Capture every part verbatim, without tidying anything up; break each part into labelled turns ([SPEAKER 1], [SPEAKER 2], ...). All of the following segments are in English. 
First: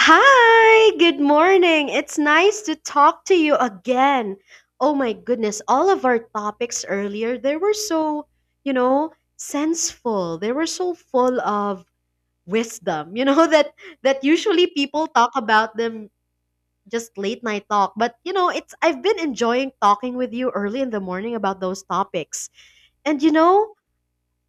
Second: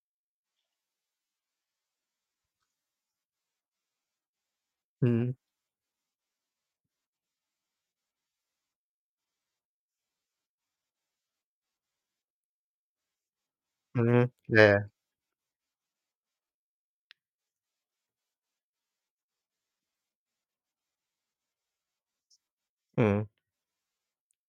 [SPEAKER 1] Hi, good morning. It's nice to talk to you again. Oh my
[SPEAKER 2] Mhm,
[SPEAKER 1] goodness, all of our topics earlier, they were so, you know, senseful. They were so full of wisdom. You know that that
[SPEAKER 2] mhm,
[SPEAKER 1] usually
[SPEAKER 2] yeah,
[SPEAKER 1] people talk about them just late night talk, but you know, it's I've been enjoying talking with you early in the morning about those topics. And
[SPEAKER 2] mm,
[SPEAKER 1] you know,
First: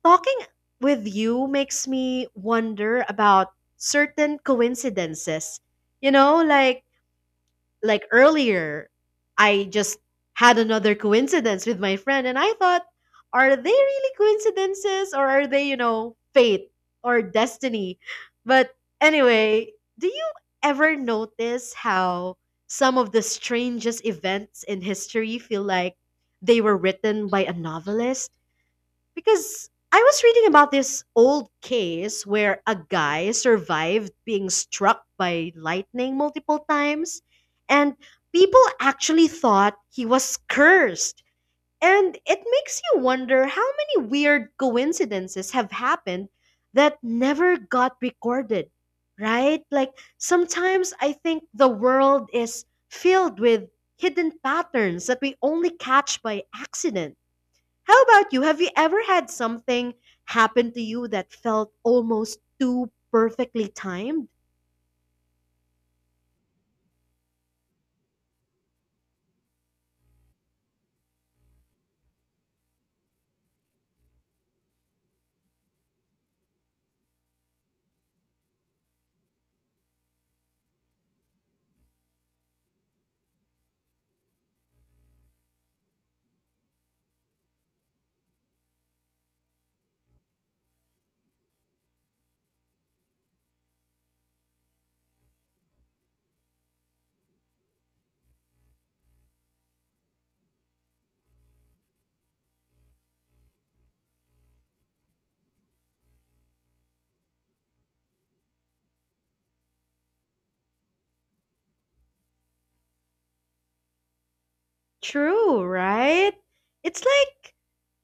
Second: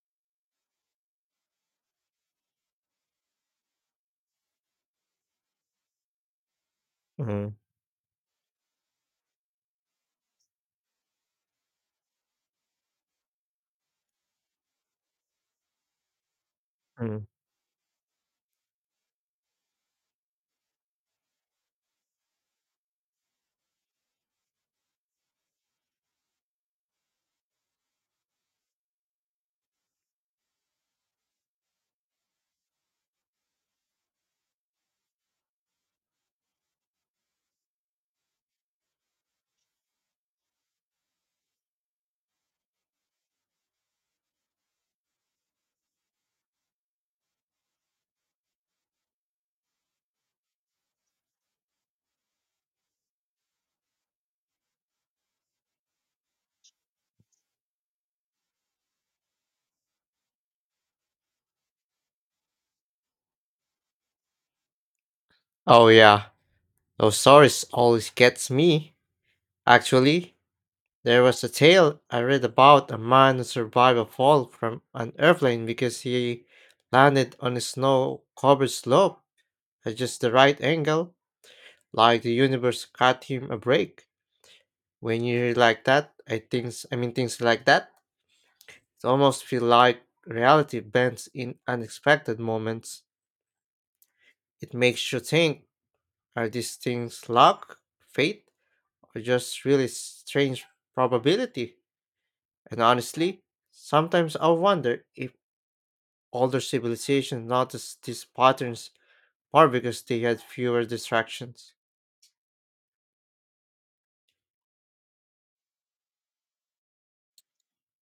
[SPEAKER 1] talking with you makes me wonder about certain coincidences. You know, like
[SPEAKER 2] mhm,
[SPEAKER 1] like earlier, I just had another coincidence with my friend, and I thought, are they really coincidences or are they, you know, fate or
[SPEAKER 2] mm.
[SPEAKER 1] destiny? But anyway, do you ever notice how some of the strangest events in history feel like they were written by a novelist? Because I was reading about this old case where a guy survived being struck by lightning multiple times, and people actually thought he was cursed. And it makes you wonder how many weird coincidences have happened that never got recorded, right? Like sometimes I think the world is filled with hidden patterns that we only catch by accident. How about you? Have you ever had something happen to you that felt almost too perfectly timed?
[SPEAKER 2] Oh, yeah, those stories always gets me. Actually, there was a tale I read about a man who survived a fall from an airplane because he landed on a snow-covered slope at just the right angle, like the universe got him a break. When you hear like that, I things, I mean things like that, it almost feel like reality bends in unexpected moments. It makes you think. Are these things luck, fate, or just really strange probability? And honestly, sometimes I wonder if older civilizations noticed these patterns or because they had fewer distractions.
[SPEAKER 1] True, right? It's like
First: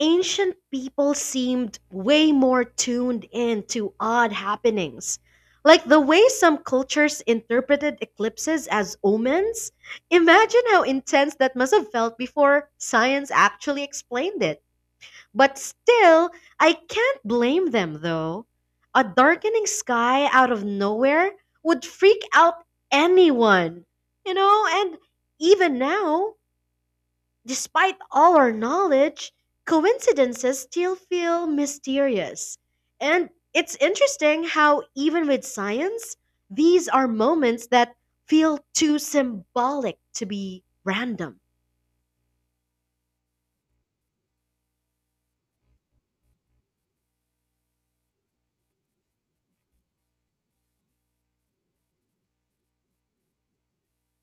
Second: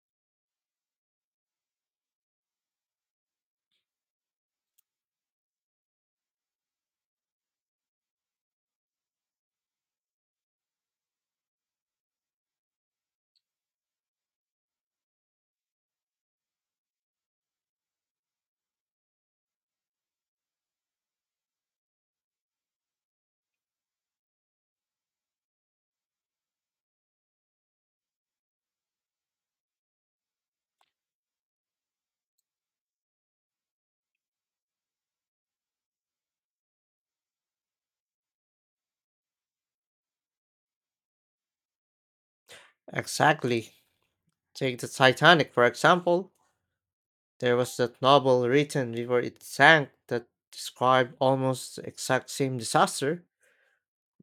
[SPEAKER 1] ancient people seemed way more tuned in to odd happenings. Like the way some cultures interpreted eclipses as omens. Imagine how intense that must have felt before science actually explained it. But still, I can't blame them though. A darkening sky out of nowhere would freak out anyone. You know, and even now, despite all our knowledge, coincidences still feel mysterious. And it's interesting how, even with science, these are moments that feel too symbolic to be random.
[SPEAKER 2] Exactly. Take the Titanic, for example. There was that novel written before it sank that described almost the exact same disaster,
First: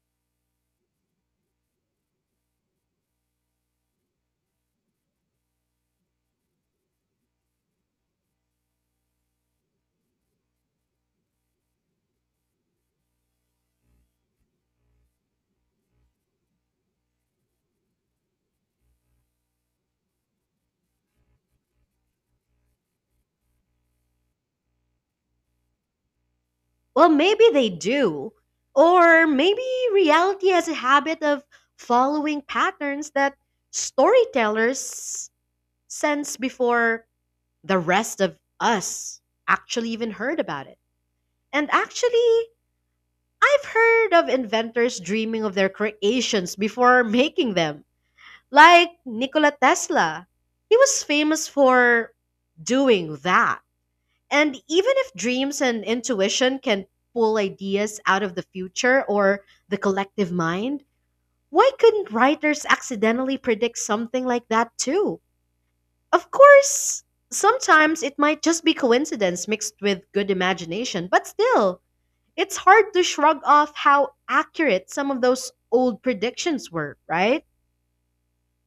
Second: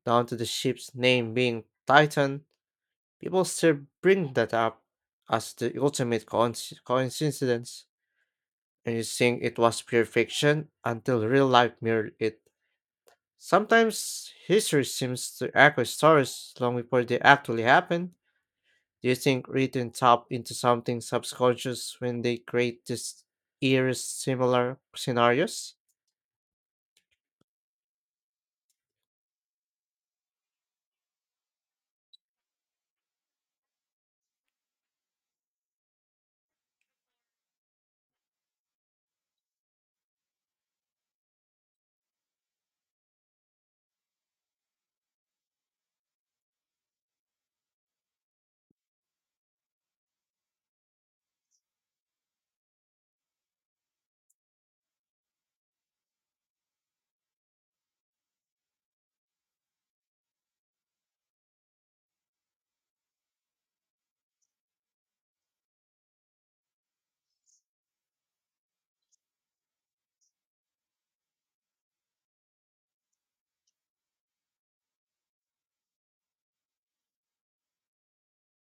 [SPEAKER 2] down to the ship's name being Titan. People still bring that up as the ultimate coinc- coincidence, and you think it was pure fiction until real life mirrored it. Sometimes history seems to echo stories long before they actually happen. Do you think written tap into something subconscious when they create these eerie similar scenarios?
[SPEAKER 1] Well, maybe they do. Or maybe reality has a habit of following patterns that storytellers sense before the rest of us actually even heard about it. And actually, I've heard of inventors dreaming of their creations before making them. Like Nikola Tesla. He was famous for doing that. And even if dreams and intuition can pull ideas out of the future or the collective mind, why couldn't writers accidentally predict something like that too? Of course, sometimes it might just be coincidence mixed with good imagination, but still, it's hard to shrug off how accurate some of those old predictions were, right?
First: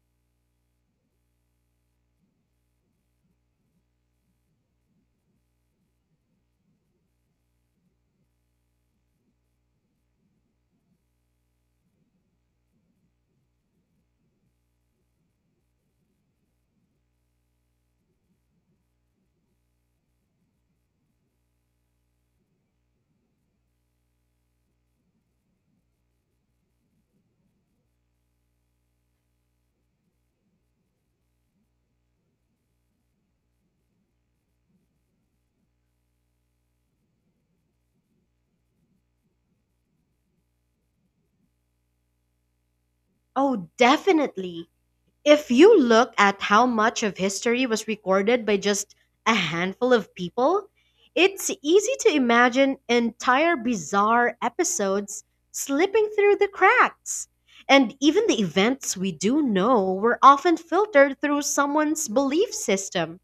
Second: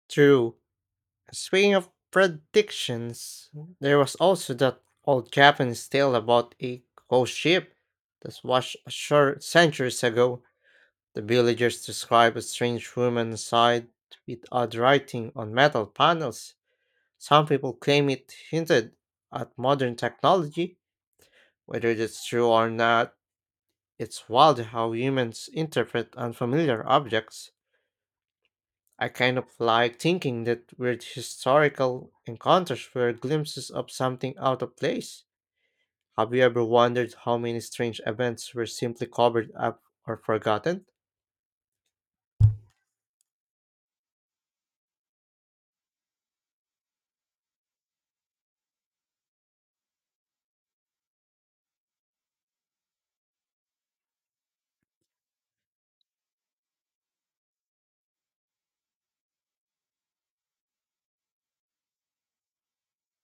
[SPEAKER 2] True. Speaking of predictions, there was also that old Japanese tale about a ghost ship that washed ashore centuries ago. The villagers describe a strange woman inside with odd writing on metal panels. Some people claim it hinted at modern technology. Whether it's true or not, it's wild how humans interpret unfamiliar objects. I kind of like thinking that weird historical encounters were glimpses of something out of place. Have you ever wondered how many strange events were simply covered up or forgotten?
[SPEAKER 1] Oh, definitely. If you look at how much of history was recorded by just a handful of people, it's easy to imagine entire bizarre episodes slipping through the cracks. And even the events we do know were often filtered through someone's belief system.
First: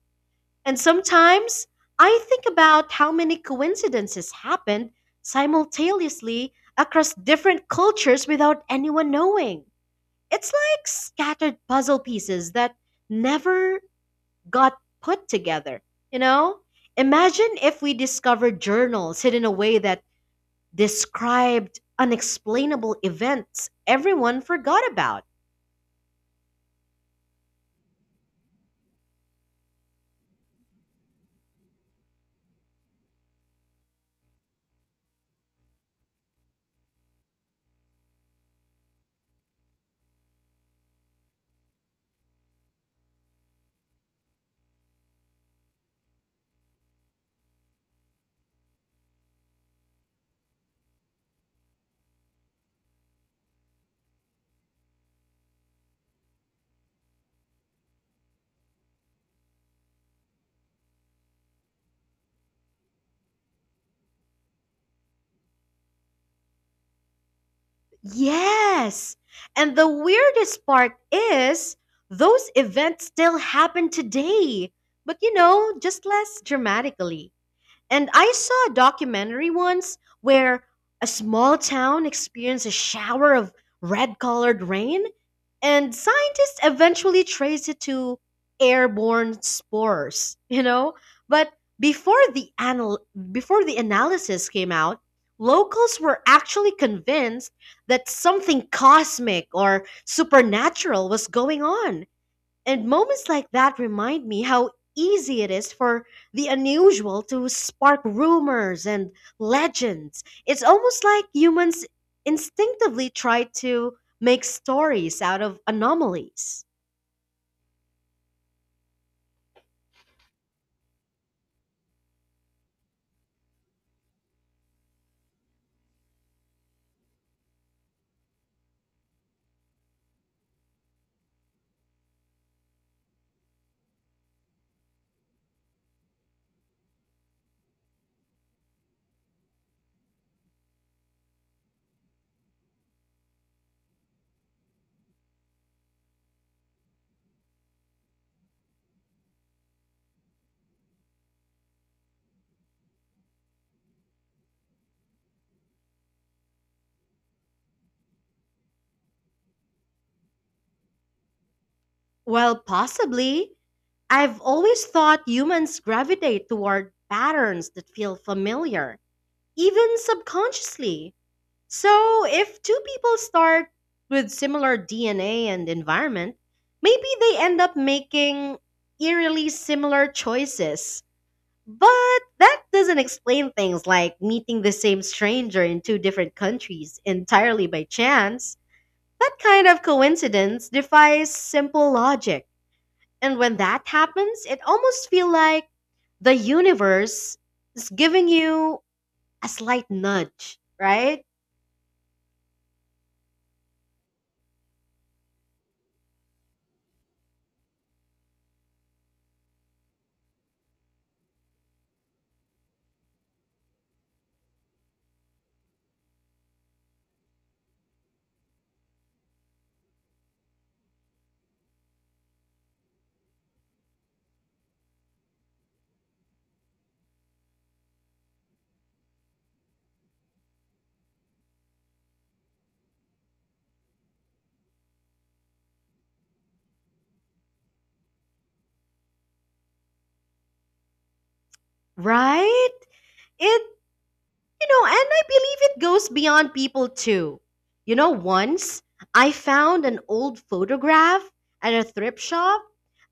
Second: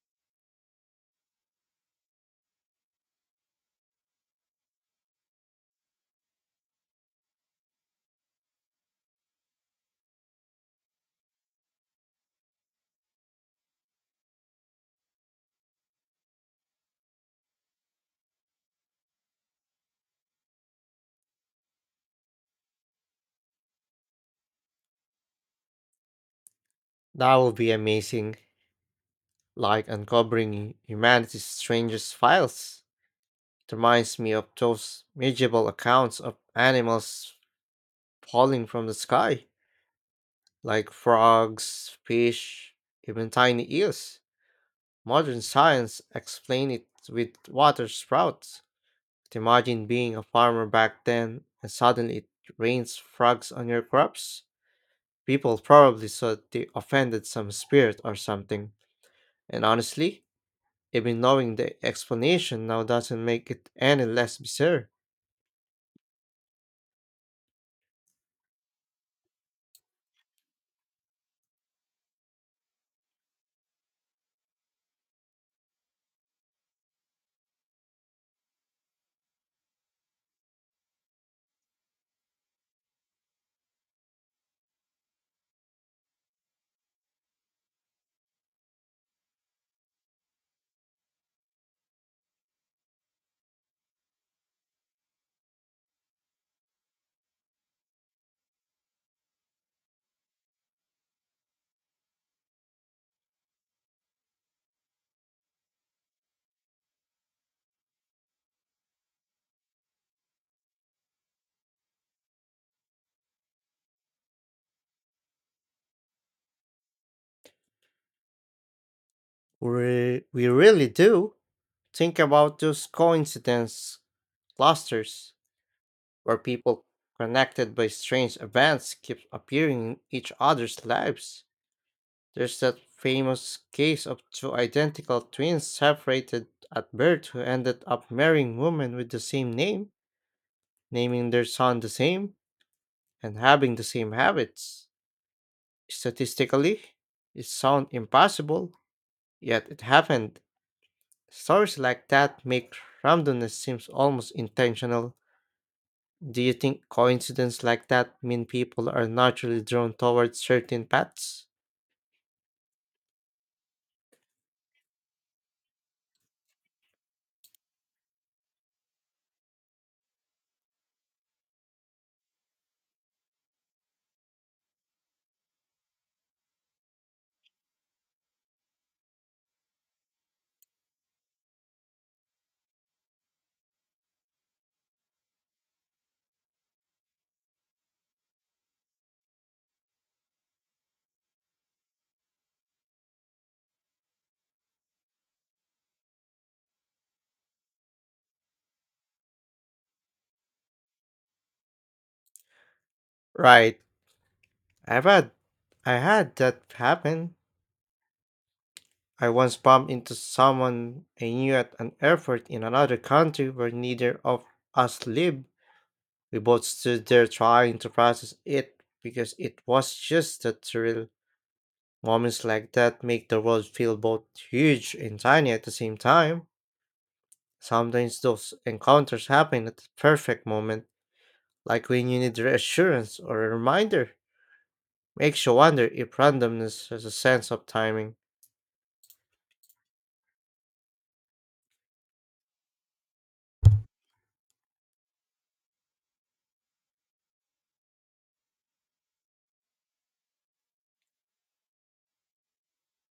[SPEAKER 1] And sometimes I think about how many coincidences happened simultaneously across different cultures without anyone knowing. It's like scattered puzzle pieces that never got put together, you know? Imagine if we discovered journals hidden away that described unexplainable events everyone forgot about.
[SPEAKER 2] That would be amazing, like uncovering humanity's strangest files. It reminds me of those medieval accounts of animals falling from the sky, like frogs, fish, even tiny eels. Modern science explains it with water sprouts. But imagine being a farmer back then and suddenly it rains frogs on your crops. People probably thought they offended some spirit or something. And honestly, even knowing the explanation now doesn't make it any less bizarre.
[SPEAKER 1] Yes. And the weirdest part is those events still happen today, but you know, just less dramatically. And I saw a documentary once where a small town experienced a shower of red colored rain, and scientists eventually traced it to airborne spores, you know? But before the anal- before the analysis came out, locals were actually convinced that something cosmic or supernatural was going on. And moments like that remind me how easy it is for the unusual to spark rumors and legends. It's almost like humans instinctively try to make stories out of anomalies.
[SPEAKER 2] We, we really do think about those coincidence clusters where people connected by strange events keep appearing in each other's lives. There's that famous case of two identical twins separated at birth who ended up marrying women with the same name, naming their son the same, and having the same habits. Statistically, it sounds impossible, yet it happened. Stories like that make randomness seems almost intentional. Do you think coincidences like that mean people are naturally drawn towards certain paths?
[SPEAKER 1] Well, possibly. I've always thought humans gravitate toward patterns that feel familiar, even subconsciously. So, if two people start with similar D N A and environment, maybe they end up making eerily similar choices. But that doesn't explain things like meeting the same stranger in two different countries entirely by chance. That kind of coincidence defies simple logic. And when that happens, it almost feels like the universe is giving you a slight nudge, right?
[SPEAKER 2] Right. I've had I had that happen. I once bumped into someone I knew at an airport in another country where neither of us lived. We both stood there trying to process it because it was just a thrill. Moments like that make the world feel both huge and tiny at the same time. Sometimes those encounters happen at the perfect moment, like when you need reassurance or a reminder. Makes you wonder if randomness has a sense of timing.
[SPEAKER 1] Right? it You know, and I believe it goes beyond people too. You know, once I found an old photograph at a thrift shop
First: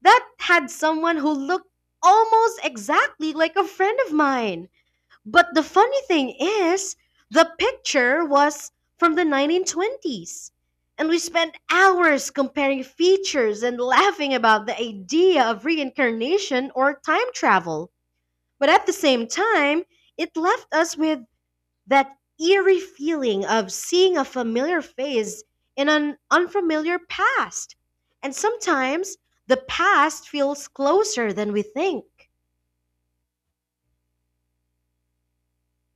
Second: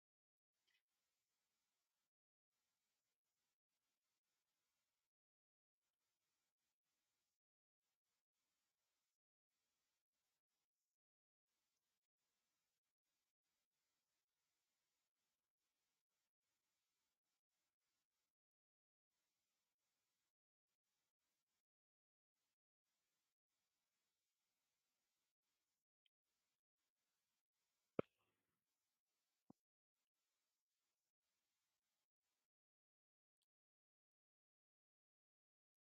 [SPEAKER 1] that had someone who looked almost exactly like a friend of mine. But the funny thing is, the picture was from the nineteen twenties. And we spent hours comparing features and laughing about the idea of reincarnation or time travel. But at the same time, it left us with that eerie feeling of seeing a familiar face in an unfamiliar past. And sometimes the past feels closer than we think.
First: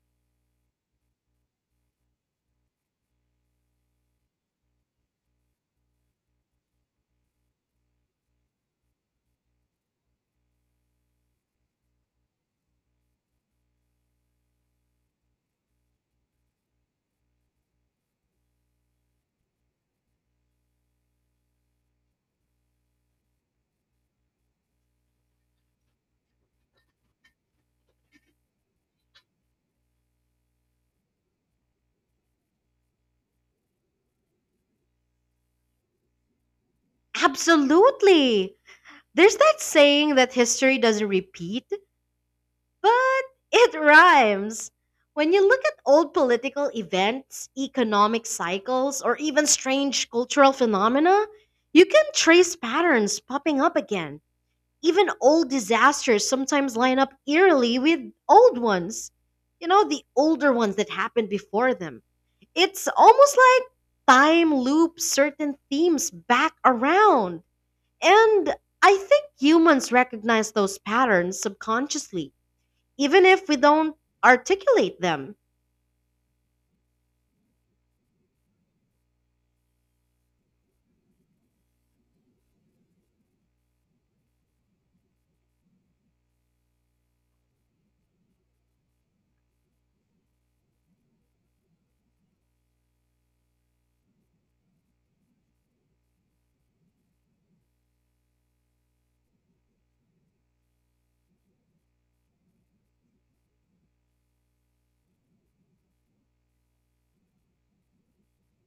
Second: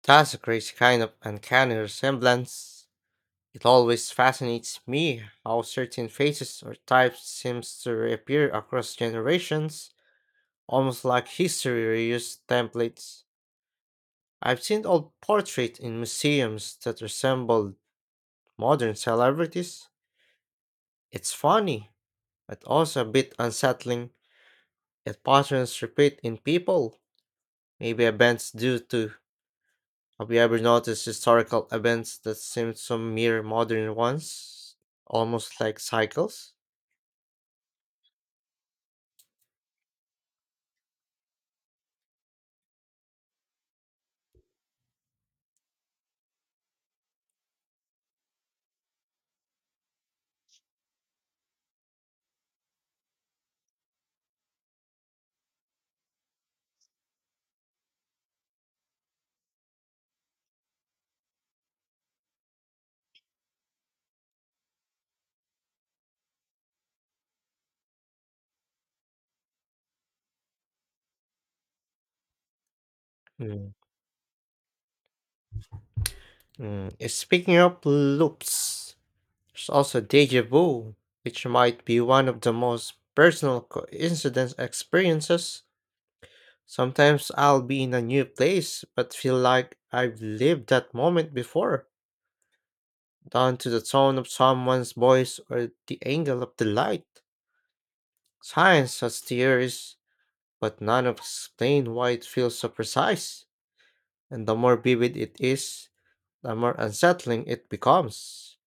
[SPEAKER 2] That's a crazy kind of uncanny resemblance. It always fascinates me how certain faces or types seems to reappear across generations, almost like history reused templates. I've seen old portraits in museums that resemble modern celebrities. It's funny, but also a bit unsettling that patterns repeat in people. Maybe events do too. Have you ever noticed historical events that seem so mere modern ones? Almost like cycles?
[SPEAKER 1] Absolutely. There's that saying that history doesn't repeat, but it rhymes. When you look at old political events, economic cycles, or even strange cultural phenomena, you can trace patterns popping up again. Even old disasters sometimes line up eerily with old ones. You know, the older ones that happened before them. It's almost like time loops certain themes back around. And I think humans recognize those patterns subconsciously, even if we
[SPEAKER 2] Hmm.
[SPEAKER 1] don't articulate them.
[SPEAKER 2] Mm, eh, Speaking of loops, there's also deja vu, which might be one of the most personal coincidence experiences. Sometimes I'll be in a new place but feel like I've lived that moment before, down to the tone of someone's voice or the angle of the light. Science has theories, but none of explain why it feels so precise, and the more vivid it is, the more unsettling it becomes.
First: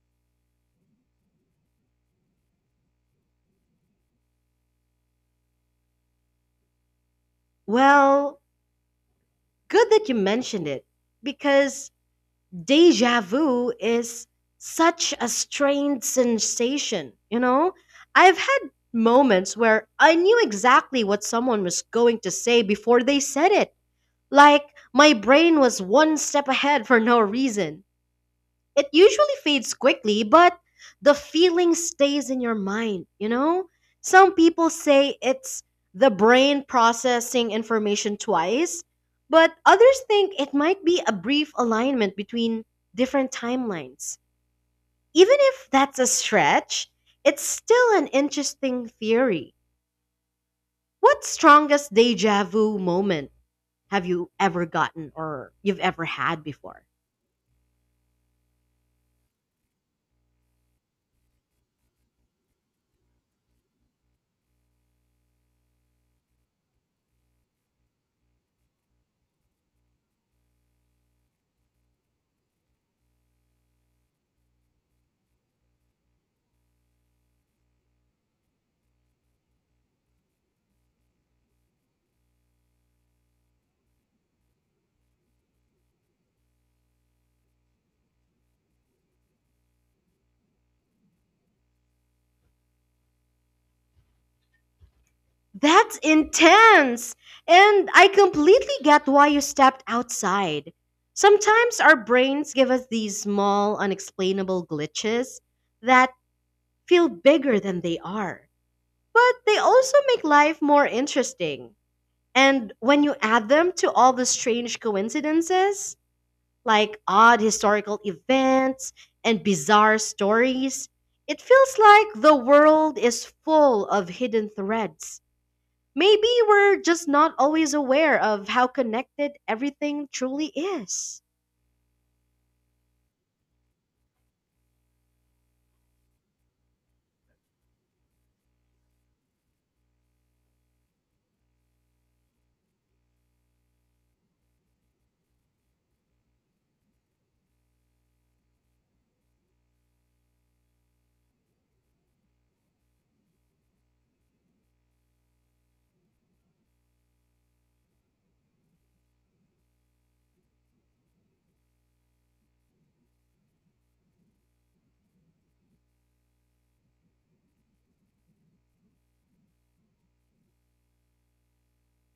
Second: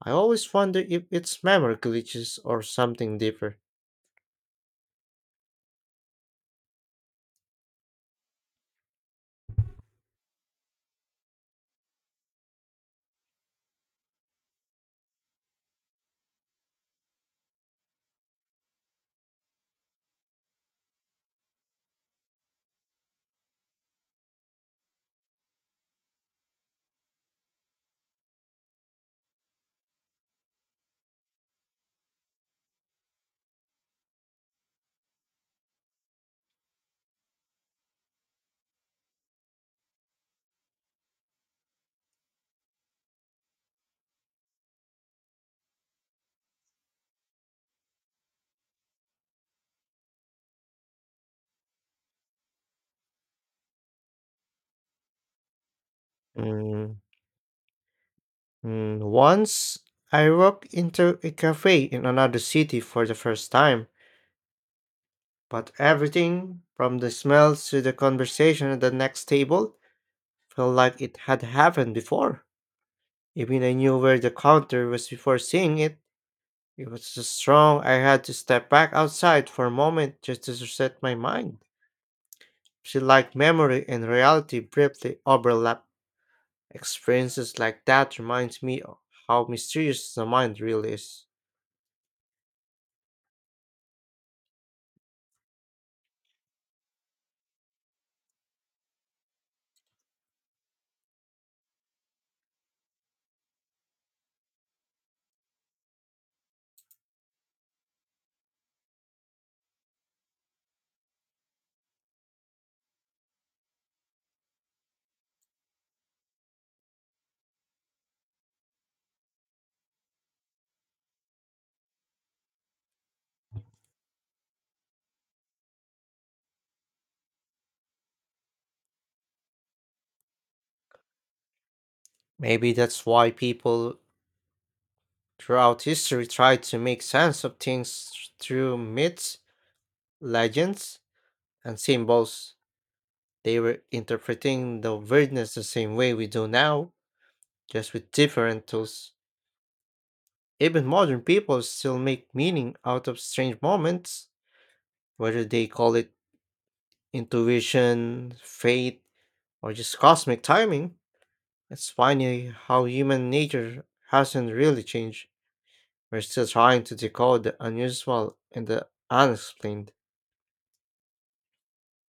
[SPEAKER 2] I always wonder if it's memory glitches or something deeper.
[SPEAKER 1] Well, good that you mentioned it, because deja vu is such a strange sensation, you know? I've had moments where I knew exactly what someone was going to say before they said it. Like my brain was one step ahead for no reason. It usually fades quickly, but the feeling stays in your mind, you know? Some people say it's the brain processing information twice, but others think it might be a brief alignment between different timelines. Even if that's a stretch, it's still an interesting theory. What strongest deja vu moment have you ever gotten or you've ever had before?
[SPEAKER 2] Mm, mm, Once I walked into a cafe in another city for the first time, but everything from the smells to the conversation at the next table felt like it had happened before. Even I knew where the counter was before seeing it. It was so strong I had to step back outside for a moment just to reset my mind. She like memory and reality briefly overlap. Experiences like that reminds me o- how mysterious the mind really is.
[SPEAKER 1] That's intense! And I completely get why you stepped outside. Sometimes our brains give us these small, unexplainable glitches that feel bigger than they are. But they also make life more interesting. And when you add them to all the strange coincidences, like odd historical events and bizarre stories, it feels like the world is full of hidden threads. Maybe we're just not always aware of how connected everything truly is.
[SPEAKER 2] Maybe that's why people throughout history tried to make sense of things through myths, legends, and symbols. They were interpreting the weirdness the same way we do now, just with different tools. Even modern people still make meaning out of strange moments, whether they call it intuition, fate, or just cosmic timing. It's funny how human nature hasn't really changed. We're still trying to decode the unusual and the unexplained.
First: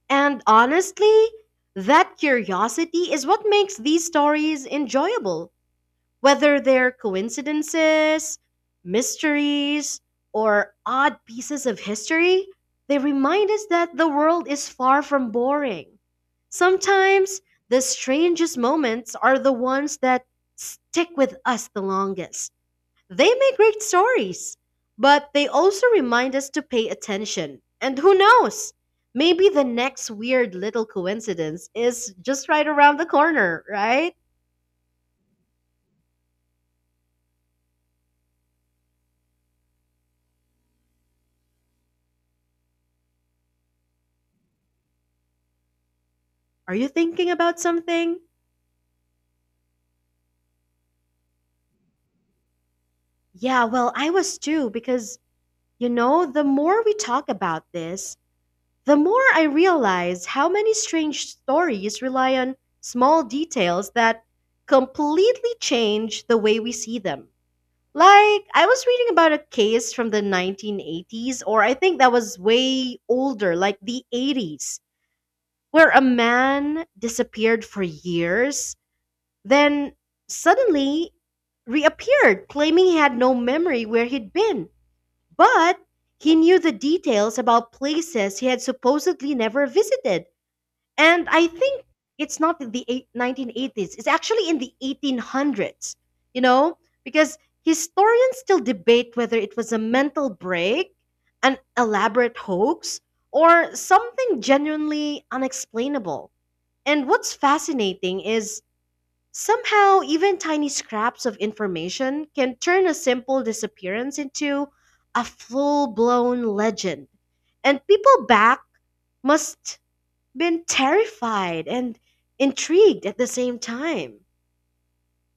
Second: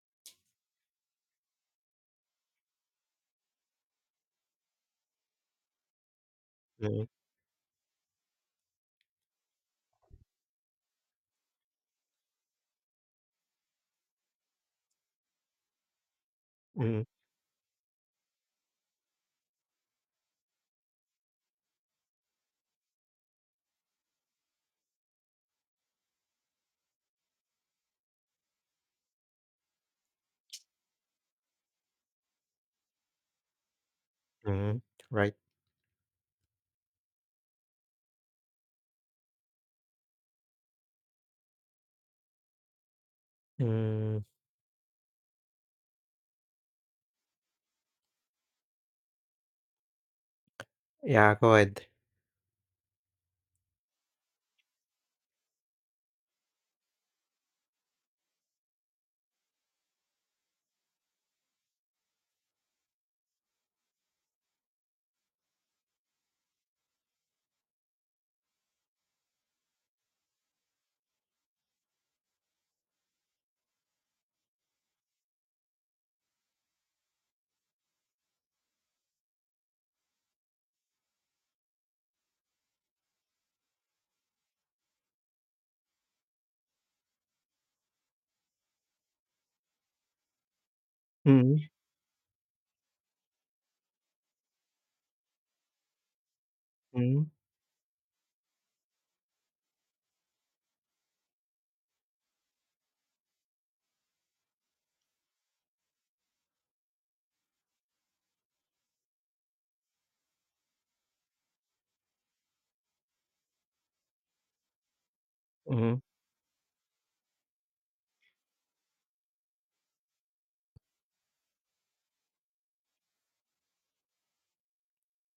[SPEAKER 1] And honestly, that curiosity is what makes these stories enjoyable, whether they're
[SPEAKER 2] Mm,
[SPEAKER 1] coincidences, mysteries, or odd pieces of history. They remind us that the world is far from boring.
[SPEAKER 2] mm,
[SPEAKER 1] Sometimes the strangest moments are the ones that stick with us the longest. They make great stories, but they also remind us to pay attention. And who knows? Maybe the next weird little coincidence is just right around the corner, right?
[SPEAKER 2] mm. Right. Mm,
[SPEAKER 1] Are you thinking about something?
[SPEAKER 2] yeah, go ahead.
[SPEAKER 1] Yeah, well, I was too, because, you know, the more we talk about this, the more I realize how many strange stories rely on small details that completely change the way we see them. Like, I was reading about a case from the nineteen eighties, or I think that was way older, like the eighties, where a man disappeared for years, then suddenly reappeared, claiming he had no memory where he'd been. But he knew the details about places he had supposedly never visited. And I
[SPEAKER 2] Mm,
[SPEAKER 1] think it's not in the eight, nineteen eighties, it's actually in the eighteen hundreds, you know,
[SPEAKER 2] mm,
[SPEAKER 1] because historians still debate whether it was a mental break, an elaborate hoax, or something genuinely unexplainable. And what's fascinating is somehow even tiny scraps of information can turn a simple disappearance into a full
[SPEAKER 2] mm.
[SPEAKER 1] blown legend. And people back must been terrified and intrigued at the same time.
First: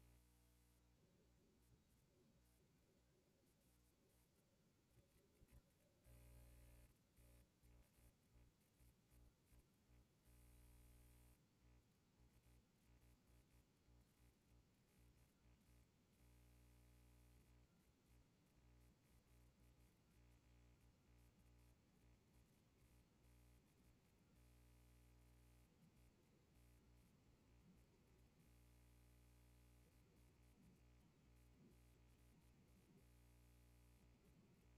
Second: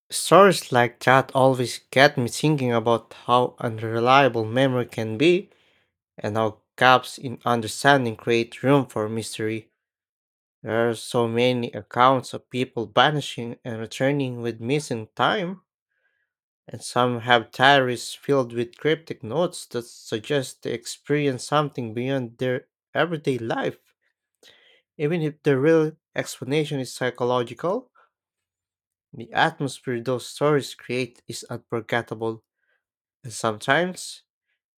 [SPEAKER 2] Stories like that always get me thinking about how unreliable memory can be and how gaps in understanding create room for mystery. There are so many accounts of people vanishing and returning with missing time, and some have diaries filled with cryptic notes that suggest they experience something beyond their everyday life. Even if the real explanation is psychological, the atmosphere those stories create is unforgettable, and sometimes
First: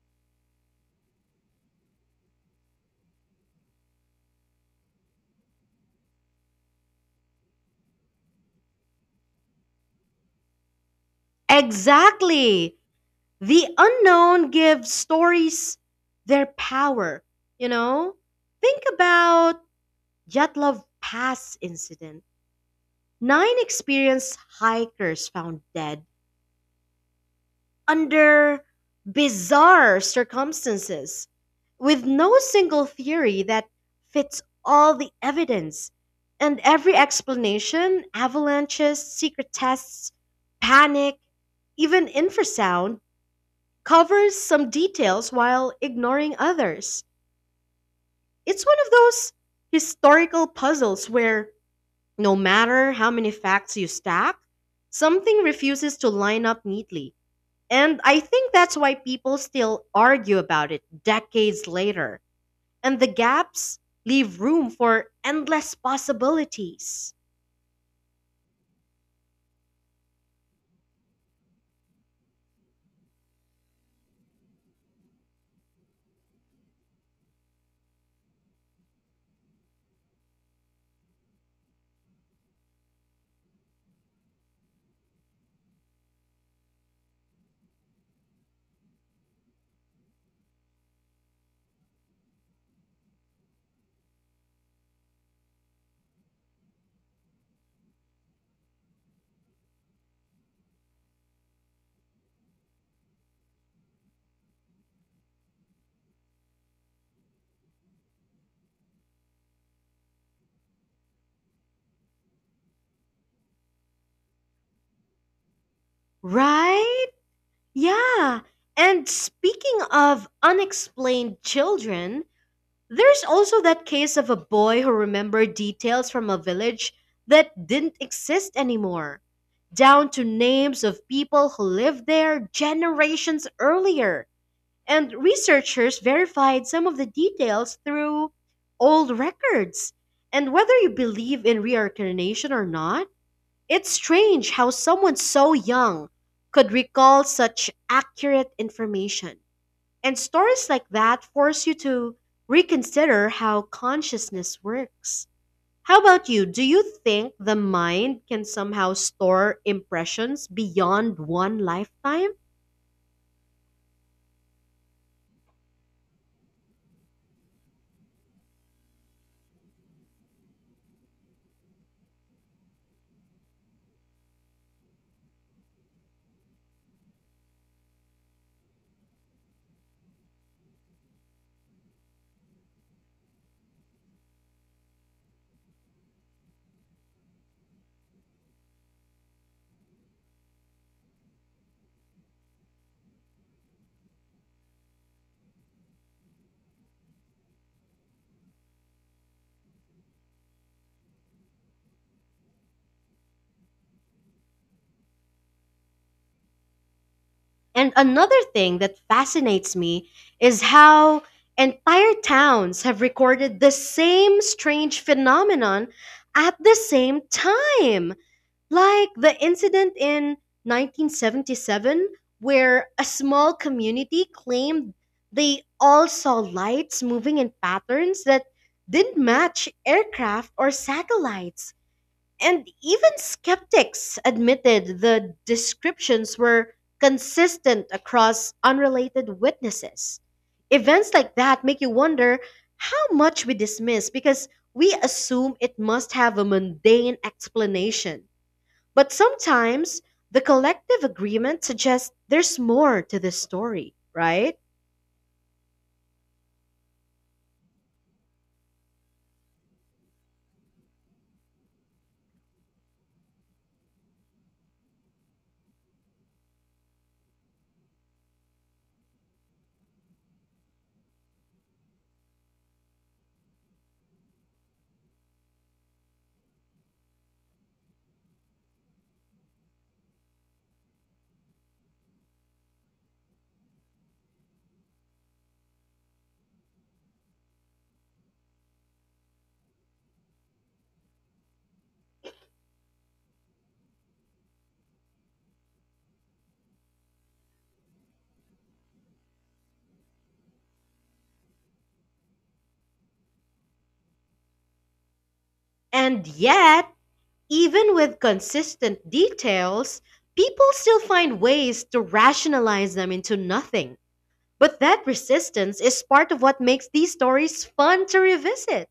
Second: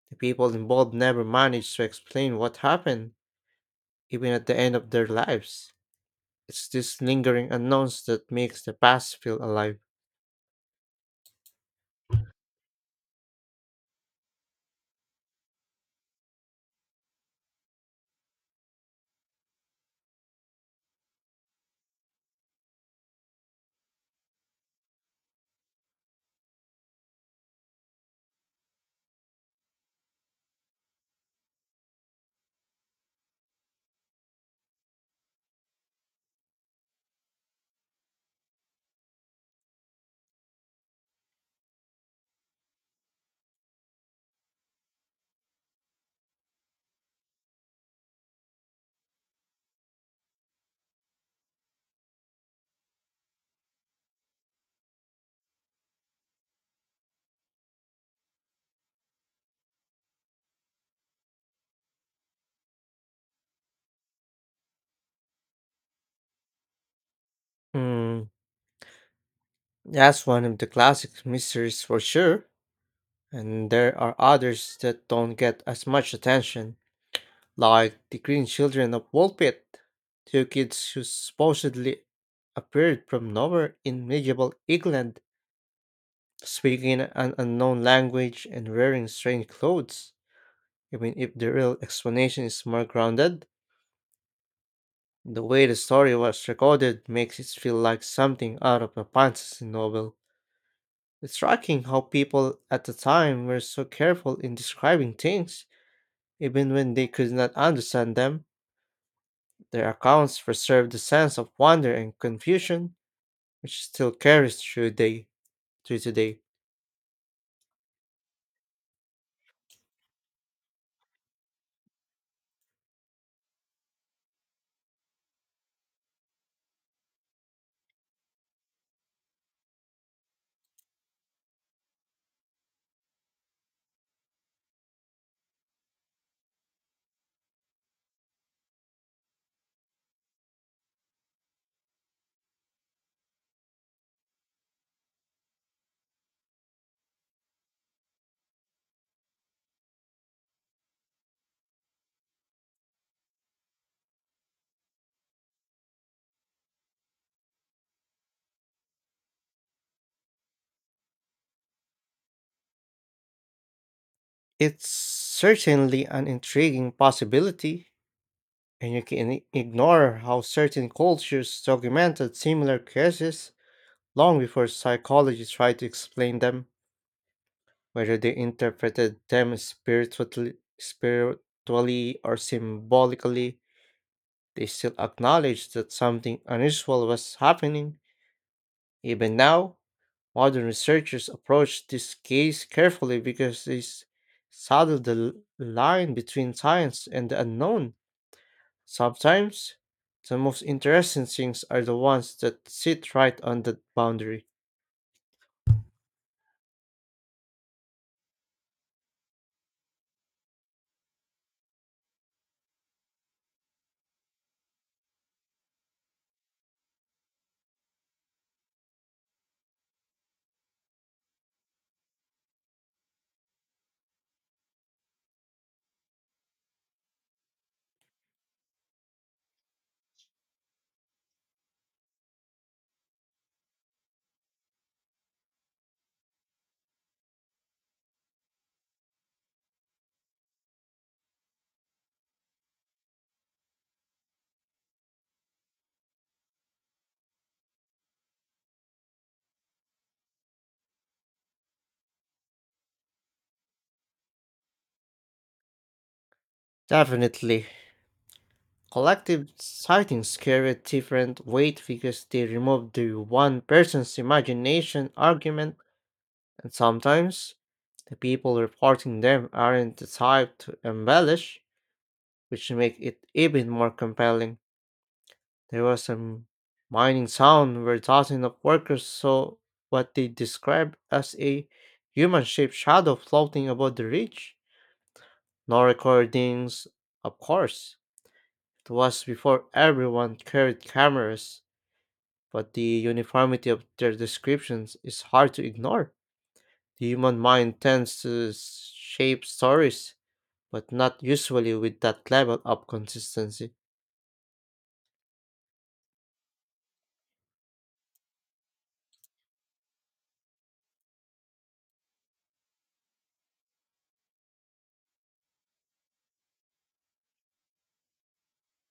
[SPEAKER 2] the people involved never manage to explain what happened, even at the end of their lives. It's this lingering unknowns that makes the past feel alive.
[SPEAKER 1] Exactly. The unknown gives stories their power, you know? Think about Jatlov Pass incident. Nine experienced hikers found dead under bizarre circumstances with no single theory that fits all the evidence and every explanation avalanches, secret tests, panic, even infrasound covers some details while ignoring others. It's one of those historical puzzles where no matter how many facts you stack, something refuses to line up neatly. And I think that's why people still argue about it decades later. And the gaps leave room for endless possibilities.
[SPEAKER 2] Hmm, that's one of the classic mysteries for sure. And there are others that don't get as much attention, like the Green Children of Woolpit, two kids who supposedly appeared from nowhere in medieval England, speaking an unknown language and wearing strange clothes. Even if the real explanation is more grounded, the way the story was recorded makes it feel like something out of a fantasy novel. It's striking how people at the time were so careful in describing things. Even when they could not understand them, their accounts preserved the sense of wonder and confusion which still carries through day through today.
[SPEAKER 1] Right? Yeah. And speaking of unexplained children, there's also that case of a boy who remembered details from a village that didn't exist anymore, down to names of people who lived there generations earlier. And researchers verified some of the details through old records. And whether you believe in reincarnation or not, it's strange how someone so young could recall such accurate information. And stories like that force you to reconsider how consciousness works. How about you? Do you think the mind can somehow store impressions beyond one lifetime?
[SPEAKER 2] It's certainly an intriguing possibility, and you can I- ignore how certain cultures documented similar cases long before psychology tried to explain them, whether they interpreted them spiritually, spiritually or symbolically. They still acknowledged that something unusual was happening. Even now, modern researchers approach this case carefully because this subtle the l- line between science and the unknown. Sometimes, the most interesting things are the ones that sit right on that boundary.
[SPEAKER 1] And another thing that fascinates me is how entire towns have recorded the same strange phenomenon at the same time. Like the incident in nineteen seventy-seven, where a small community claimed they all saw lights moving in patterns that didn't match aircraft or satellites. And even skeptics admitted the descriptions were consistent across unrelated witnesses. Events like that make you wonder how much we dismiss because we assume it must have a mundane explanation. But sometimes the collective agreement suggests there's more to the story, right?
[SPEAKER 2] Definitely, collective sightings carry a different weight because they remove the one person's imagination argument, and sometimes the people reporting them aren't the type to embellish, which make it even more compelling. There was a mining town where dozens of workers saw what they described as a human shaped shadow floating above the ridge. No recordings, of course. It was before everyone carried cameras, but the uniformity of their descriptions is hard to ignore. The human mind tends to s- shape stories, but not usually with that level of consistency.
[SPEAKER 1] And yet, even with consistent details, people still find ways to rationalize them into nothing. But that resistance is part of what makes these stories fun to revisit.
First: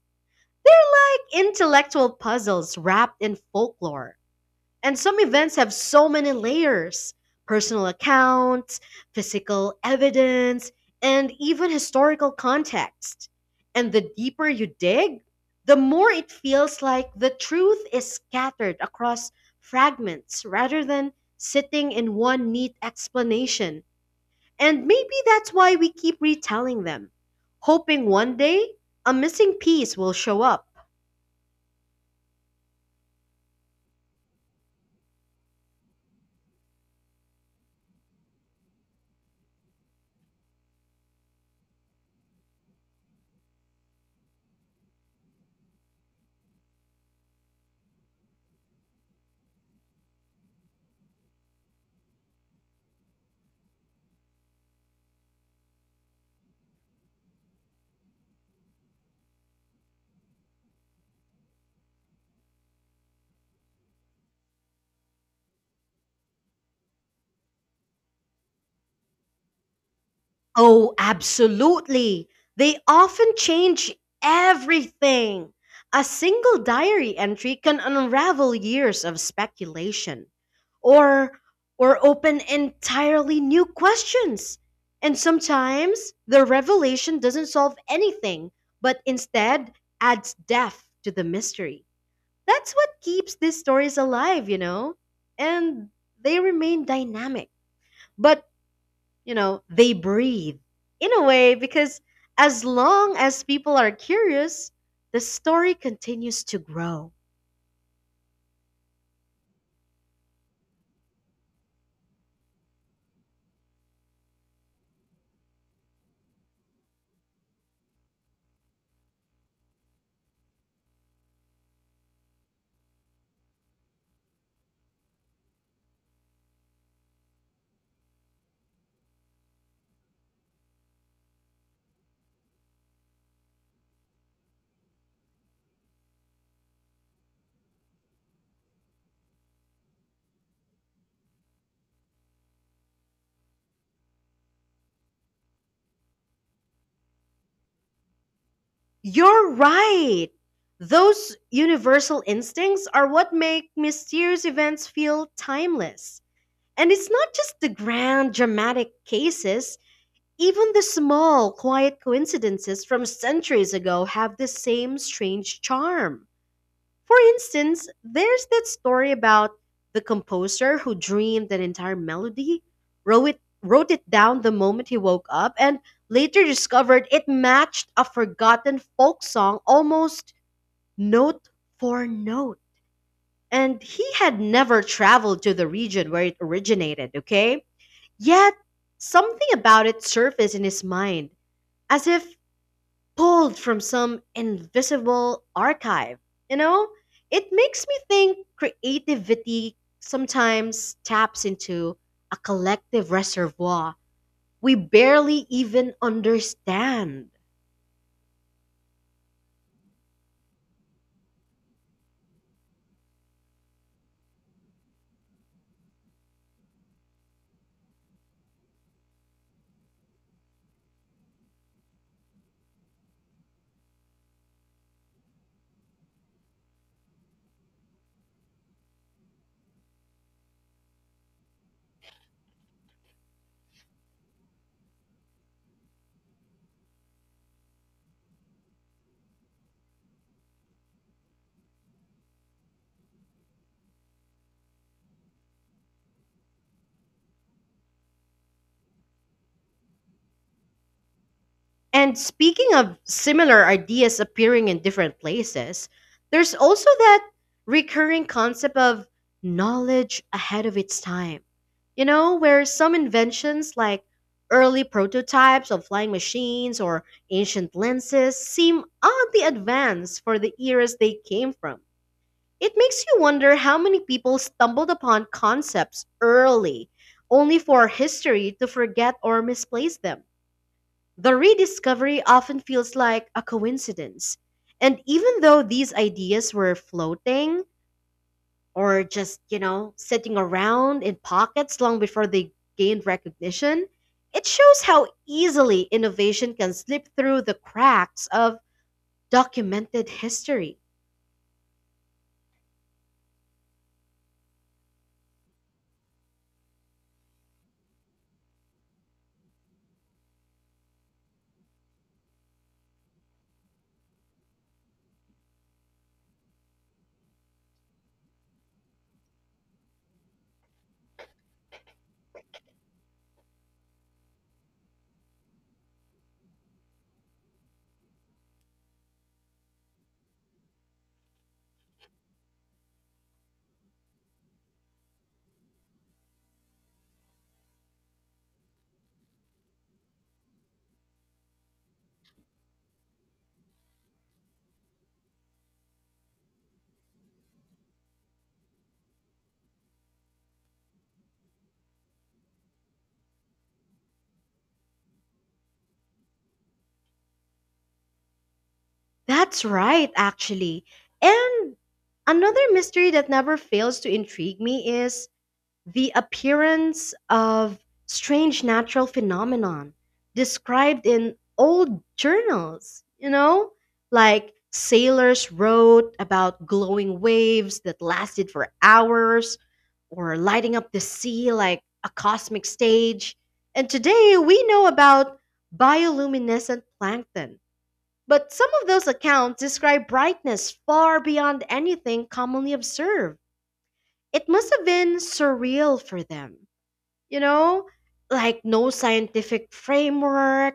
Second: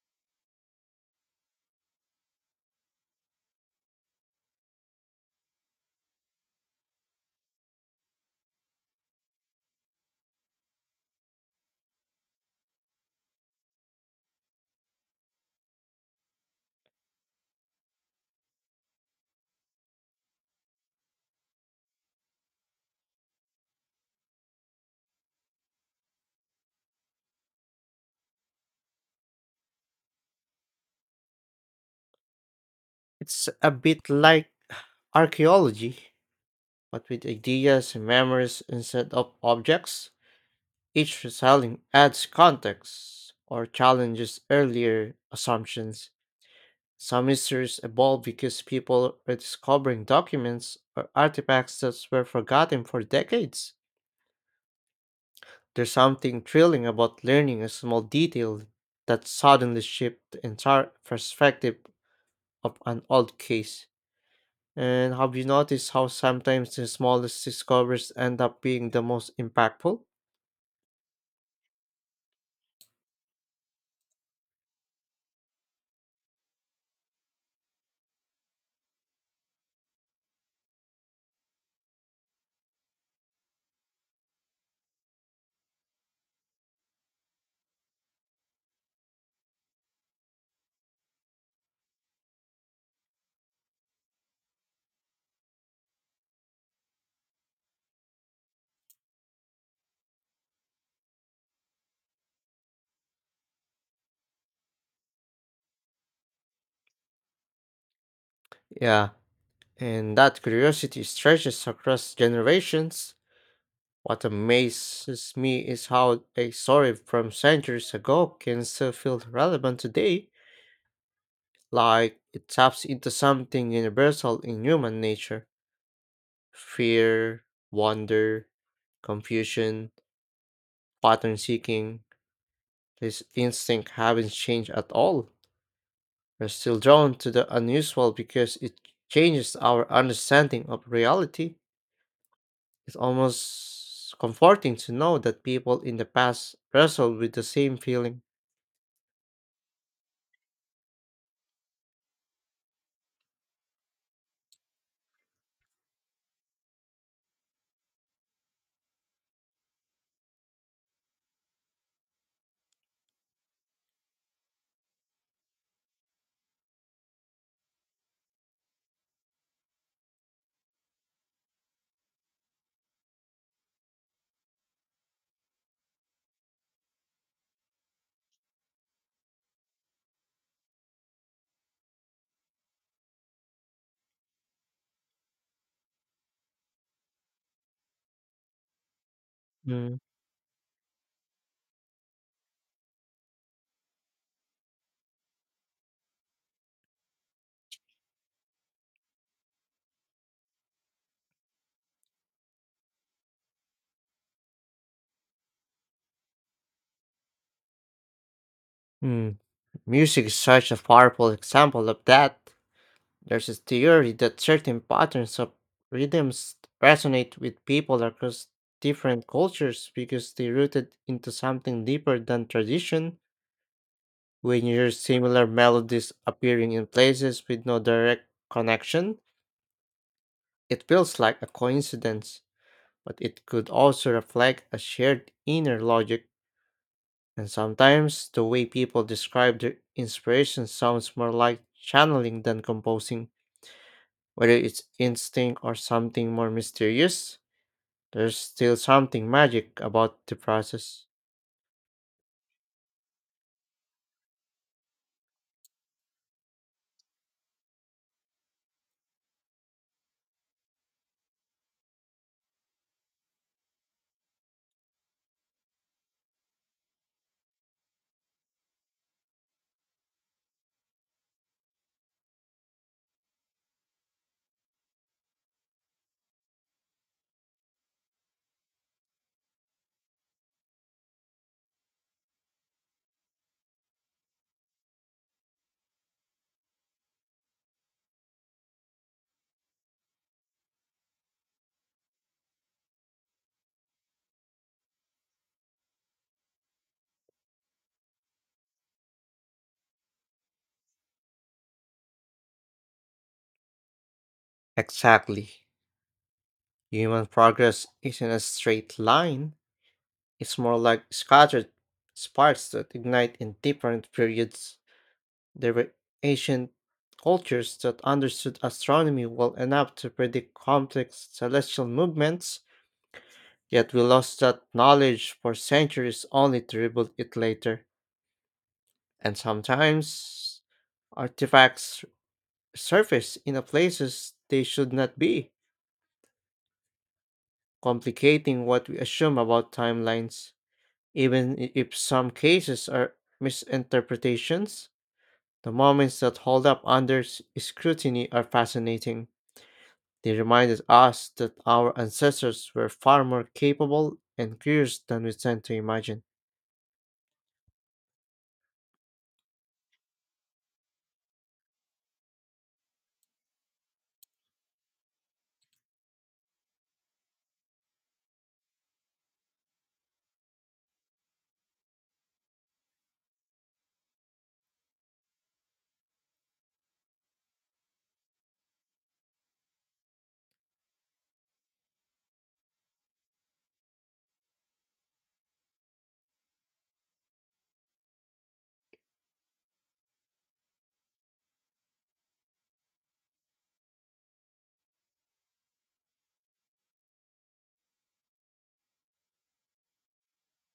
[SPEAKER 1] They're like intellectual puzzles wrapped in folklore. And some events have so many layers personal accounts, physical evidence, and even historical context. And the deeper you dig, the more it feels like the truth is scattered across fragments rather than sitting in one neat explanation, and maybe that's why we keep retelling them, hoping one day a missing piece will show up.
[SPEAKER 2] It's a bit like archaeology, but with ideas and memories instead of objects, each retelling adds context or challenges earlier assumptions. Some mysteries evolve because people are discovering documents or artifacts that were forgotten for decades. There's something thrilling about learning a small detail that suddenly shifts the entire perspective of an old case. And have you noticed how sometimes the smallest discoveries end up being the most impactful?
[SPEAKER 1] Oh, absolutely. They often change everything. A single diary entry can unravel years of speculation or or open entirely new questions. And sometimes the revelation doesn't solve anything, but instead adds depth to the mystery. That's what keeps these stories alive, you know? And they remain dynamic. But, you know, they breathe in a way because as long as people are curious, the story continues to grow.
[SPEAKER 2] Yeah, and that curiosity stretches across generations. What amazes me is how a story from centuries ago can still feel relevant today, like it taps into something universal in human nature, fear, wonder, confusion, pattern seeking. This instinct haven't changed at all. We're still drawn to the unusual because it changes our understanding of reality. It's almost comforting to know that people in the past wrestled with the same feeling.
[SPEAKER 1] You're right. Those universal instincts are what make mysterious events feel timeless. And it's not just the grand dramatic cases, even the small, quiet coincidences from centuries ago have the same strange charm. For instance, there's that story about the composer who dreamed an entire melody, wrote it, wrote it down the moment he woke up, and later discovered it matched a forgotten folk song almost note for note. And he had never traveled to the region where it originated, okay? Yet, something about
[SPEAKER 2] Mm.
[SPEAKER 1] it surfaced in his mind as if pulled from some invisible archive. You know, it makes me think creativity sometimes taps into a collective reservoir we barely even understand.
[SPEAKER 2] Mm. Music is such a powerful example of that. There's a theory that certain patterns of rhythms resonate with people across different cultures because they're rooted into something deeper than tradition. When you hear similar melodies appearing in places with no direct connection, it feels like a coincidence, but it could also reflect a shared inner logic. And sometimes the way people describe their inspiration sounds more like channeling than composing, whether it's instinct or something more mysterious. There's still something magic about the process.
[SPEAKER 1] And speaking of similar ideas appearing in different places, there's also that recurring concept of knowledge ahead of its time. You know, where some inventions like early prototypes of flying machines or ancient lenses seem oddly advanced for the eras they came from. It makes you wonder how many people stumbled upon concepts early, only for history to forget or misplace them. The rediscovery often feels like a coincidence. And even though these ideas were floating or just, you know, sitting around in pockets long before they gained recognition, it shows how easily innovation can slip through the cracks of documented history.
[SPEAKER 2] Exactly. Human progress isn't a straight line. It's more like scattered sparks that ignite in different periods. There were ancient cultures that understood astronomy well enough to predict complex celestial movements, yet we lost that knowledge for centuries only to rebuild it later. And sometimes artifacts surface in a places they should not be, complicating what we assume about timelines. Even i- if some cases are misinterpretations, the moments that hold up under s- scrutiny are fascinating. They reminded us that our ancestors were far more capable and curious than we tend to imagine.
[SPEAKER 1] That's right, actually. And another mystery that never fails to intrigue me is the appearance of strange natural phenomenon described in old journals, you know? Like sailors wrote about glowing waves that lasted for hours or lighting up the sea like a cosmic stage. And today we know about bioluminescent plankton. But some of those accounts describe brightness far beyond anything commonly observed. It must have been surreal for them, you know, like no scientific framework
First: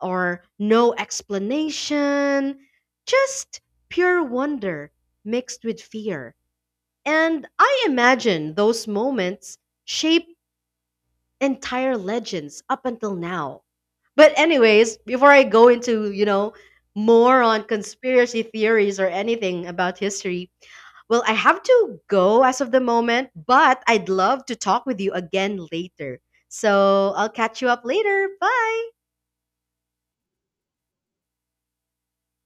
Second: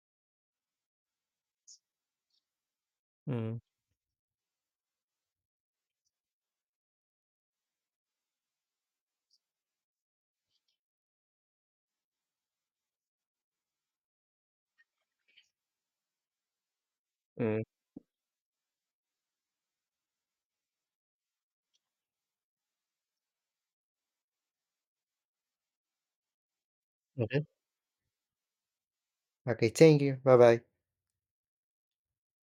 [SPEAKER 1] or no explanation,
[SPEAKER 2] Mm,
[SPEAKER 1] just pure wonder mixed with fear. And I imagine those moments shape entire legends up until now. But anyways, before I go into, you know, more
[SPEAKER 2] mm.
[SPEAKER 1] on conspiracy theories or anything about history, well, I have to go as of the moment, but I'd love to talk with you again later. So, I'll
[SPEAKER 2] Mhm.
[SPEAKER 1] catch you up later. Bye.
[SPEAKER 2] Okay, thank you. Bye bye.